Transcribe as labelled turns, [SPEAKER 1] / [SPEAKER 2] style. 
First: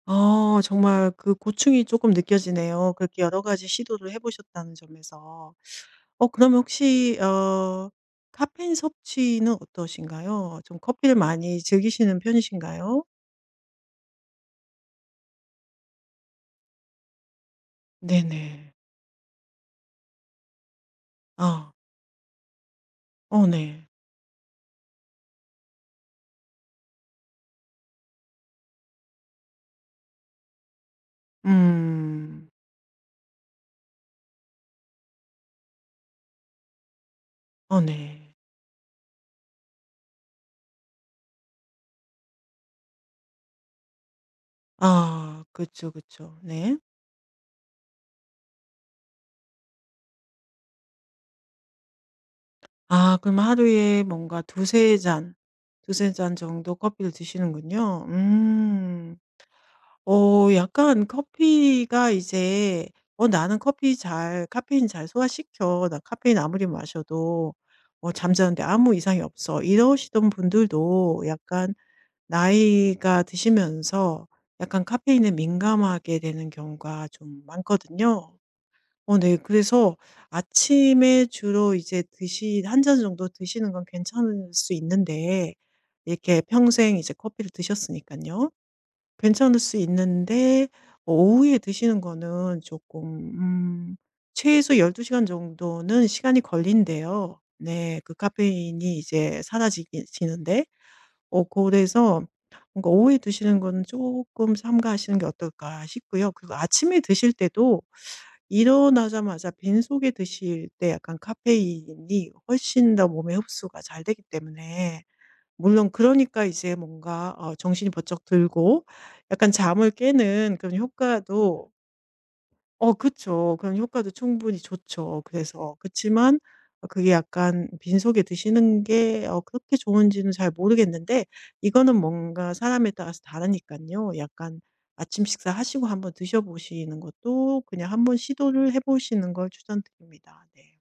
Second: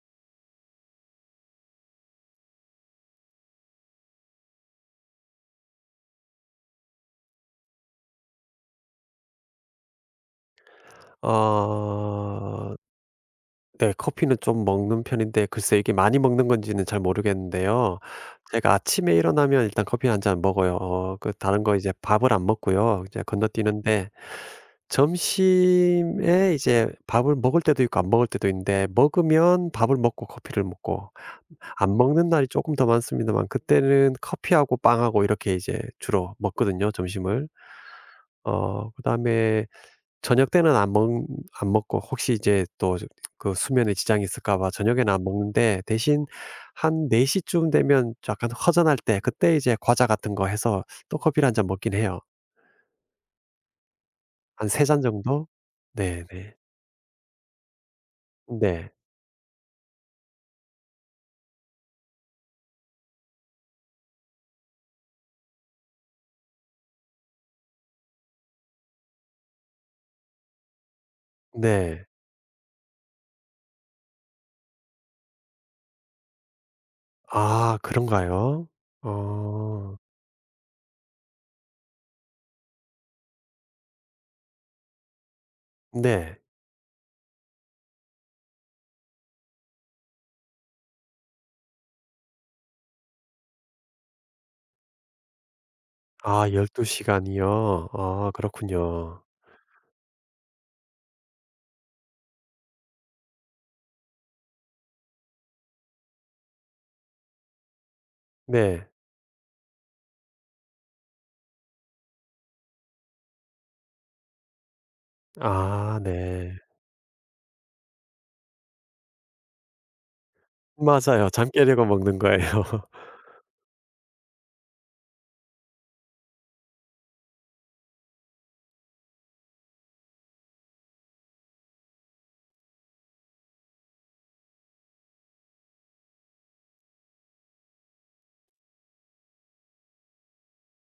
[SPEAKER 1] 어 정말 그 고충이 쪼끔 느껴지네요. 그렇게 여러 가지 시도를 해 보셨다는 점에서. 어 그러면 혹시 어 카페인 섭취는 어떠신가요? 좀 커피를 많이 즐기시는
[SPEAKER 2] 어.
[SPEAKER 1] 편이신가요?
[SPEAKER 2] 네 커피는 좀 먹는 편인데 글쎄 이게 많이 먹는 건지는 잘 모르겠는데요. 제가
[SPEAKER 1] 네네.
[SPEAKER 2] 아침에 일어나면 일단 커피 1 잔 먹어요. 어 그 다른
[SPEAKER 1] 어.
[SPEAKER 2] 거 이제 밥을 안 먹고요. 이제
[SPEAKER 1] 어 네.
[SPEAKER 2] 건너뛰는데 점심에 이제 밥을 먹을 때도 있고 안 먹을 때도 있는데 먹으면 밥을 먹고 커피를 먹고 안 먹는
[SPEAKER 1] 음.
[SPEAKER 2] 날이 쪼끔 더 많습니다만 그때는 커피하고 빵하고 이렇게 이제 주로 먹거든요 점심을.
[SPEAKER 1] 아 네.
[SPEAKER 2] 어 그다음에 저녁때는 안 먹 안 먹고 혹시 이제 또 이제 그 수면에 지장이 있을까 봐 저녁에는 안
[SPEAKER 1] 아
[SPEAKER 2] 먹는데
[SPEAKER 1] 그쵸,
[SPEAKER 2] 대신
[SPEAKER 1] 그쵸 네.
[SPEAKER 2] 한 4 시쯤 되면 약간 허전할 때 그때 이제 과자 같은 거 해서 또 커피를 1 잔 먹긴 해요.
[SPEAKER 1] 아 그러면 하루에 뭔가
[SPEAKER 2] 한 3
[SPEAKER 1] 2-3
[SPEAKER 2] 잔
[SPEAKER 1] 잔,
[SPEAKER 2] 정도?
[SPEAKER 1] 2-3 잔
[SPEAKER 2] 네네.
[SPEAKER 1] 정도 커피를 드시는군요.
[SPEAKER 2] 네.
[SPEAKER 1] 음. 어 약간 커피가 이제 "어 나는 커피 잘 카페인 잘 소화시켜. 나 카페인 아무리 마셔도 어 잠자는 데 아무 이상이 없어." 이러시던 분들도 약간
[SPEAKER 2] 네.
[SPEAKER 1] 나이가 드시면서 약간 카페인에 민감하게 되는 경우가 좀
[SPEAKER 2] 아
[SPEAKER 1] 많거든요.
[SPEAKER 2] 그런가요?
[SPEAKER 1] 어 네 그래서
[SPEAKER 2] 어.
[SPEAKER 1] 아침에 주로 이제 드시 1 잔 정도 드시는 건 괜찮을 수 있는데
[SPEAKER 2] 네.
[SPEAKER 1] 이렇게 평생 이제 커피를 드셨으니깐요. 괜찮을 수 있는데 어 오후에 드시는 거는 조금 음 최소 12 시간 정도는 시간이
[SPEAKER 2] 아 12
[SPEAKER 1] 걸린대요.
[SPEAKER 2] 시간이요?
[SPEAKER 1] 네 그
[SPEAKER 2] 어
[SPEAKER 1] 카페인이
[SPEAKER 2] 그렇군요.
[SPEAKER 1] 이제 사라지기 지는데. 어 그래서 뭔가 오후에 드시는 거는 쪼끔 삼가하시는 게 어떨까 싶고요. 그리고 아침에 드실 때도
[SPEAKER 2] 네.
[SPEAKER 1] 일어나자마자 빈속에 드실 때 약간 카페인이 훨씬 더 몸에 흡수가 잘 되기 때문에 물론
[SPEAKER 2] 아
[SPEAKER 1] 그러니까
[SPEAKER 2] 네.
[SPEAKER 1] 이제 뭔가 어 정신이 번쩍 들고 약간 잠을 깨는 그런
[SPEAKER 2] 맞아요. 잠
[SPEAKER 1] 효과도
[SPEAKER 2] 깨려고 먹는 거예요.
[SPEAKER 1] 어 그쵸. 그런 효과도 충분히 좋죠. 그래서 그치만 그게 약간 빈속에 드시는 게 어 그렇게 좋은지는 잘 모르겠는데 이거는 뭔가 사람에 따라서 다르니깐요. 약간 아침 식사하시고 한번 드셔 보시는 것도 그냥 한번 시도를 해 보시는 걸 추천드립니다. 네.